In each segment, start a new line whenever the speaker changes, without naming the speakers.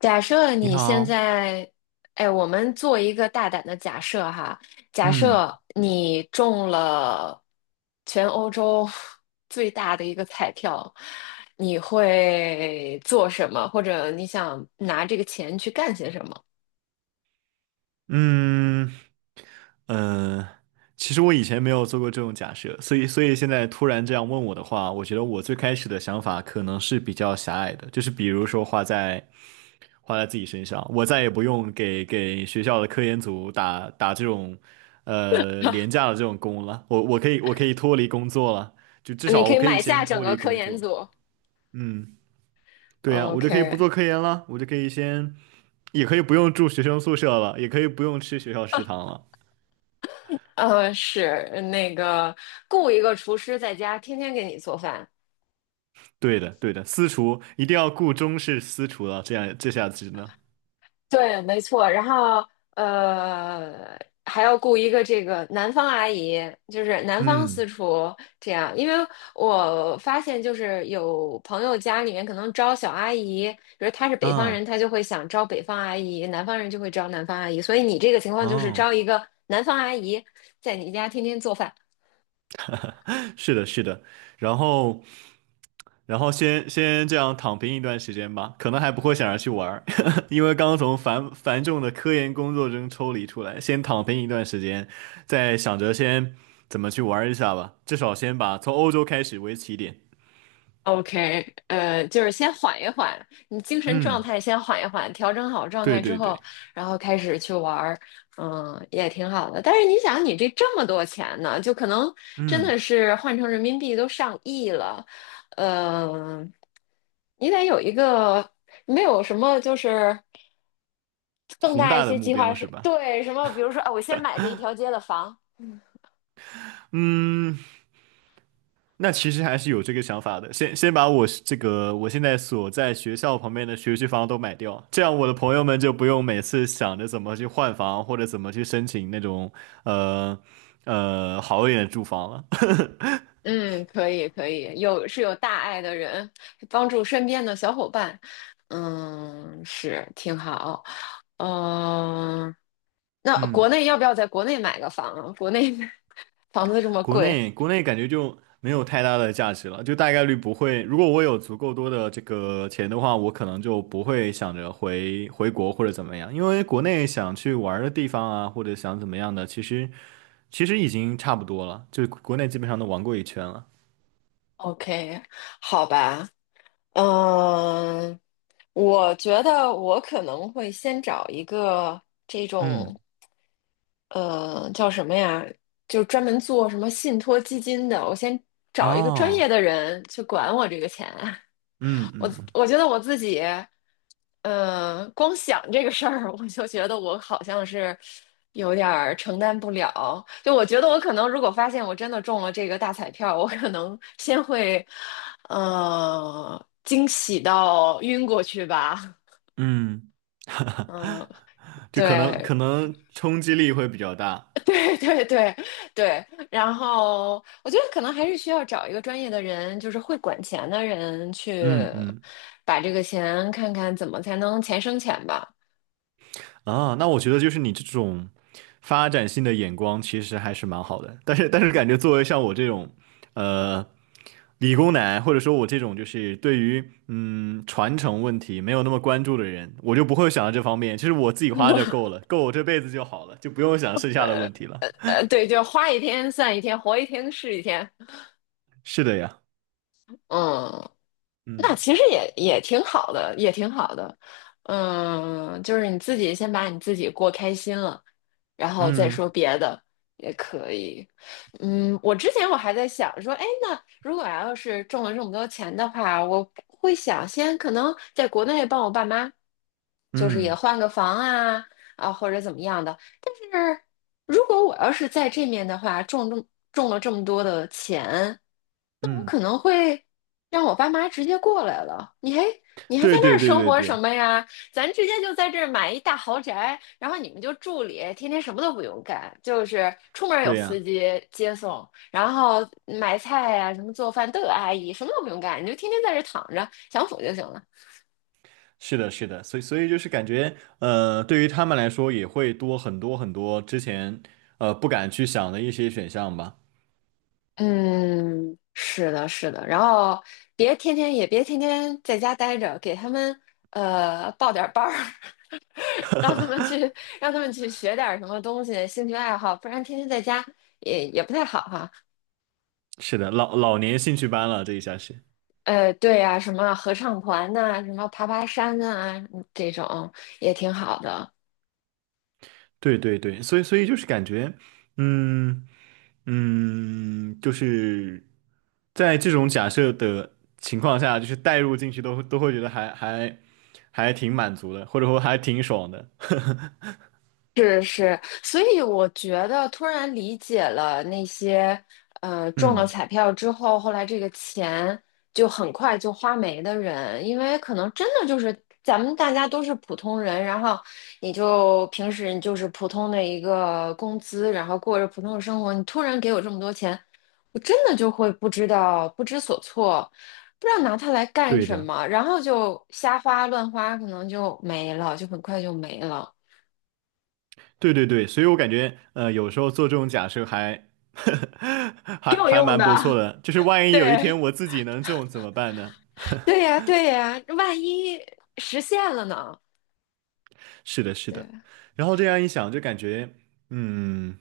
假设
你
你现
好。
在，哎，我们做一个大胆的假设哈，假
嗯
设你中了全欧洲 最大的一个彩票，你会做什么？或者你想拿这个钱去干些什么？
嗯呃，其实我以前没有做过这种假设，所以现在突然这样问我的话，我觉得我最开始的想法可能是比较狭隘的，就是比如说花在自己身上，我再也不用给学校的科研组打这种廉价的这种工了，我可以我可以脱离工作了，就至
你
少
可
我
以
可以
买下
先
整
脱
个
离
科
工
研
作。
组。
嗯。对呀，我就可以不
OK，
做科研了，我就可以先，也可以不用住学生宿舍了，也可以不用吃学校食堂了。
是那个雇一个厨师在家天天给你做饭，
对的，对的，私厨一定要雇中式私厨了，这样这下子呢。
对，没错。然后呃，还要雇一个这个南方阿姨，就是南方私
嗯，
厨这样。因为我发现，就是有朋友家里面可能招小阿姨，比如他是北方人，
啊，
他就会想招北方阿姨；南方人就会招南方阿姨。所以你这个情况就是
哦。
招一个南方阿姨，在你家天天做饭。
是的，是的，然后，然后先这样躺平一段时间吧，可能还不会想着去玩儿。因为刚从繁重的科研工作中抽离出来，先躺平一段时间，再想着先怎么去玩儿一下吧，至少先把从欧洲开始为起点。
OK，就是先缓一缓，你精神状
嗯，
态先缓一缓，调整好状
对
态之
对对。
后，然后开始去玩儿，嗯，也挺好的。但是你想，你这么多钱呢，就可能真的
嗯，
是换成人民币都上亿了，嗯、你得有一个没有什么就是更
宏
大一
大的
些
目
计划
标
是，
是吧？
对，什么，比如说，啊，我先买这一条街的房，
嗯。那其实还是有这个想法的，先把我这个我现在所在学校旁边的学区房都买掉，这样我的朋友们就不用每次想着怎么去换房或者怎么去申请那种呃好一点的住房了。
嗯，可以可以，有是有大爱的人，帮助身边的小伙伴，嗯，是挺好。嗯、那国
嗯。
内要不要在国内买个房啊？国内 房子这么贵
国内感觉就没有太大的价值了，就大概率不会。如果我有足够多的这个钱的话，我可能就不会想着回国或者怎么样，因为国内想去玩儿的地方啊，或者想怎么样的，其实已经差不多了，就国内基本上都玩过一圈了。
，OK，好吧。嗯、我觉得我可能会先找一个这
嗯，
种，叫什么呀？就专门做什么信托基金的，我先找一个专业
哦，
的人去管我这个钱。
嗯
我
嗯
我觉得我自己，嗯，光想这个事儿，我就觉得我好像是有点儿承担不了。就我觉得我可能，如果发现我真的中了这个大彩票，我可能先会，惊喜到晕过去吧。
嗯。
嗯，
就可能可
对，
能冲击力会比较大。
对，对，对，对。然后我觉得可能还是需要找一个专业的人，就是会管钱的人去
嗯嗯。
把这个钱看看怎么才能钱生钱吧。
啊，那我觉得就是你这种发展性的眼光其实还是蛮好的，但是感觉作为像我这种，呃，理工男或者说我这种就是对于传承问题没有那么关注的人，我就不会想到这方面。其实我自己花就 够了，够我这辈子就好了，就不用想剩下的问题了。
对，就花一天算一天，活一天是一天。
是的呀，
嗯，那
嗯
其实也也挺好的，也挺好的。嗯，就是你自己先把你自己过开心了，然后再说
嗯
别的也可以。嗯，我之前我还在想说，哎，那如果要是中了这么多钱的话，我会想先可能在国内帮我爸妈，就是也
嗯
换个房啊或者怎么样的。但是如果我要是在这面的话，中了这么多的钱。我可
嗯，
能会让我爸妈直接过来了。你还你还在
对
那
对
儿
对
生
对
活什
对，
么呀？咱直接就在这儿买一大豪宅，然后你们就住里，天天什么都不用干，就是出门有
对
司
呀。
机接送，然后买菜呀、什么做饭都有阿姨，什么都不用干，你就天天在这儿躺着享福就行了。
是的，是的，所以就是感觉，对于他们来说也会多很多之前不敢去想的一些选项吧。
嗯，是的，是的，然后别天天在家待着，给他们报点儿班儿，让他们去让他们去学点儿什么东西，兴趣爱好，不然天天在家也也不太好哈、
是的，老年兴趣班了，这一下是。
对呀、什么合唱团呐、什么爬山啊，嗯这种也挺好的。
对对对，所以就是感觉，嗯嗯，就是在这种假设的情况下，就是带入进去都会觉得还挺满足的，或者说还挺爽的。
是是，所以我觉得突然理解了那些中了
嗯，
彩票之后，后来这个钱就很快就花没的人，因为可能真的就是咱们大家都是普通人，然后你就平时你就是普通的一个工资，然后过着普通的生活，你突然给我这么多钱，我真的就会不知道不知所措，不知道拿它来干
对
什
的。
么，然后就瞎花乱花，可能就没了，就很快就没了。
对对对，所以我感觉，有时候做这种假设还
挺有用
蛮不错
的，
的，就是万 一有一
对，
天我自己能中怎么办呢？
对呀，对呀，万一实现了呢？
是的，是的。
对，
然后这样一想，就感觉，嗯。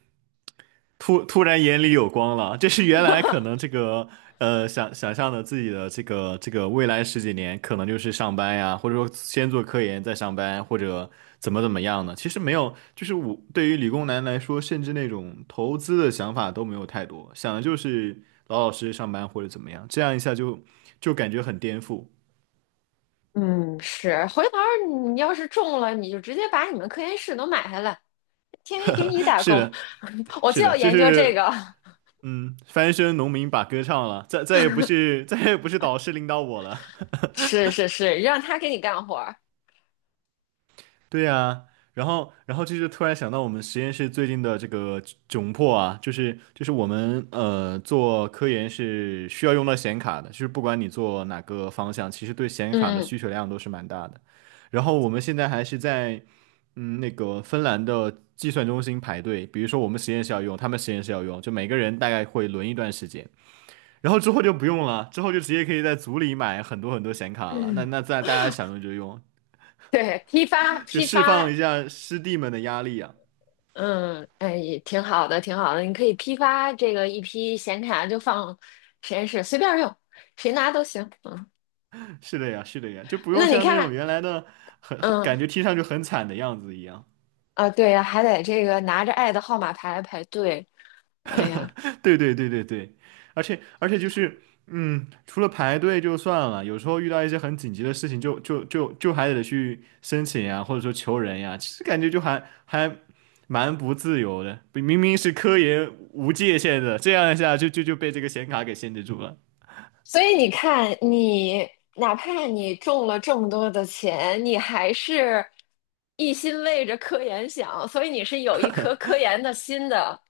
突然眼里有光了。这是原来可能这个想想象的自己的这个未来十几年可能就是上班呀，或者说先做科研再上班，或者怎么样呢？其实没有，就是我对于理工男来说，甚至那种投资的想法都没有太多，想的就是老老实实上班或者怎么样，这样一下就感觉很颠覆。
嗯，是。回头儿你要是中了，你就直接把你们科研室都买下来，天天给你打
是
工。
的，
我
是
就
的，
要
就
研究这
是
个，
嗯，翻身农民把歌唱了，再也不是导师领导我了。
是是是，让他给你干活儿
对呀，然后，然后就是突然想到我们实验室最近的这个窘迫啊，就是我们做科研是需要用到显卡的，就是不管你做哪个方向，其实对显卡的
嗯
需求量都是蛮大的。然后我们现在还是在那个芬兰的计算中心排队，比如说我们实验室要用，他们实验室要用，就每个人大概会轮一段时间，然后之后就不用了，之后就直接可以在组里买很多很多显卡了。那
嗯，
那在大家想用就用，
对，批发
就
批
释放
发，
一下师弟们的压力呀、
嗯，哎，也挺好的，挺好的。你可以批发这个一批显卡，就放实验室随便用，谁拿都行。嗯，
是的呀，是的呀，就不用
那你
像那
看，
种原来的很
嗯，
感觉听上去很惨的样子一样。
啊，对呀，还得这个拿着爱的号码牌来排队。哎呀，
对对对对对，而且就是，嗯，除了排队就算了，有时候遇到一些很紧急的事情就，就还得去申请呀，或者说求人呀，其实感觉就蛮不自由的。明明是科研无界限的，这样一下就被这个显卡给限制住了。
所以你看，你哪怕你中了这么多的钱，你还是一心为着科研想，所以你是有一颗科研的心的。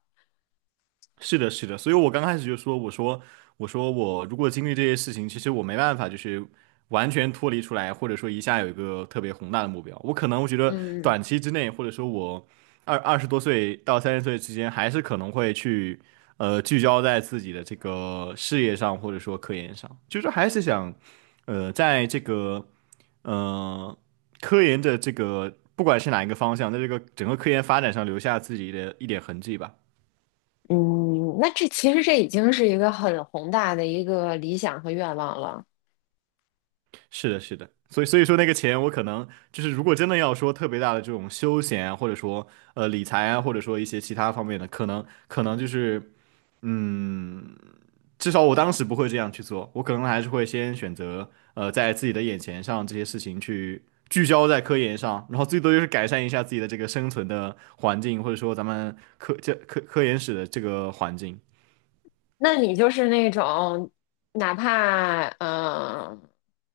是的，是的，所以我刚开始就说，我说，我说我如果经历这些事情，其实我没办法，就是完全脱离出来，或者说一下有一个特别宏大的目标，我可能我觉得
嗯
短期之内，或者说我二十多岁到三十岁之间，还是可能会去聚焦在自己的这个事业上，或者说科研上，就是还是想在这个呃科研的这个不管是哪一个方向，在这个整个科研发展上留下自己的一点痕迹吧。
嗯，那这其实这已经是一个很宏大的一个理想和愿望了。
是的，是的，所以说那个钱，我可能就是如果真的要说特别大的这种休闲啊，或者说理财啊，或者说一些其他方面的，可能就是嗯，至少我当时不会这样去做，我可能还是会先选择在自己的眼前上这些事情去聚焦在科研上，然后最多就是改善一下自己的这个生存的环境，或者说咱们这科研室的这个环境。
那你就是那种，哪怕嗯、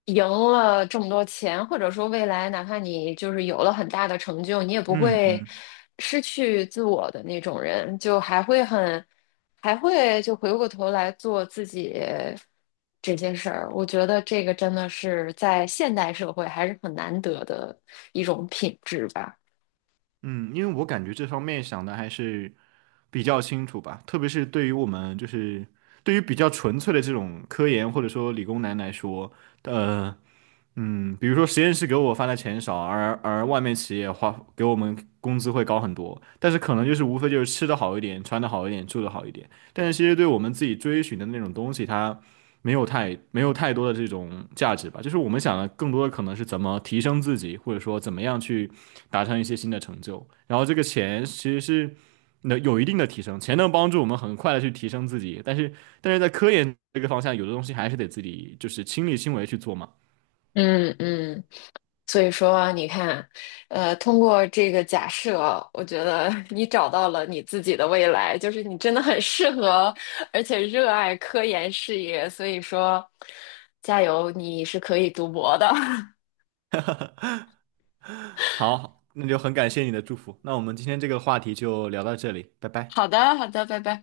赢了这么多钱，或者说未来哪怕你就是有了很大的成就，你也不
嗯
会
嗯。
失去自我的那种人，就还会很，还会就回过头来做自己这些事儿。我觉得这个真的是在现代社会还是很难得的一种品质吧。
嗯，因为我感觉这方面想的还是比较清楚吧，特别是对于我们就是对于比较纯粹的这种科研或者说理工男来说，呃，嗯比如说实验室给我发的钱少，而外面企业花给我们工资会高很多，但是可能就是无非就是吃的好一点，穿的好一点，住的好一点，但是其实对我们自己追寻的那种东西，它没有太没有太多的这种价值吧。就是我们想的更多的可能是怎么提升自己，或者说怎么样去达成一些新的成就。然后这个钱其实是能有一定的提升，钱能帮助我们很快的去提升自己，但是在科研这个方向，有的东西还是得自己就是亲力亲为去做嘛。
嗯嗯。所以说，你看，通过这个假设，我觉得 你找到了你自己的未来，就是你真的很适合，而且热爱科研事业。所以说，加油，你是可以读博的。
好，那就很感谢你的祝福。那我们今天这个话题就聊到这里，拜 拜。
好的，好的，拜拜。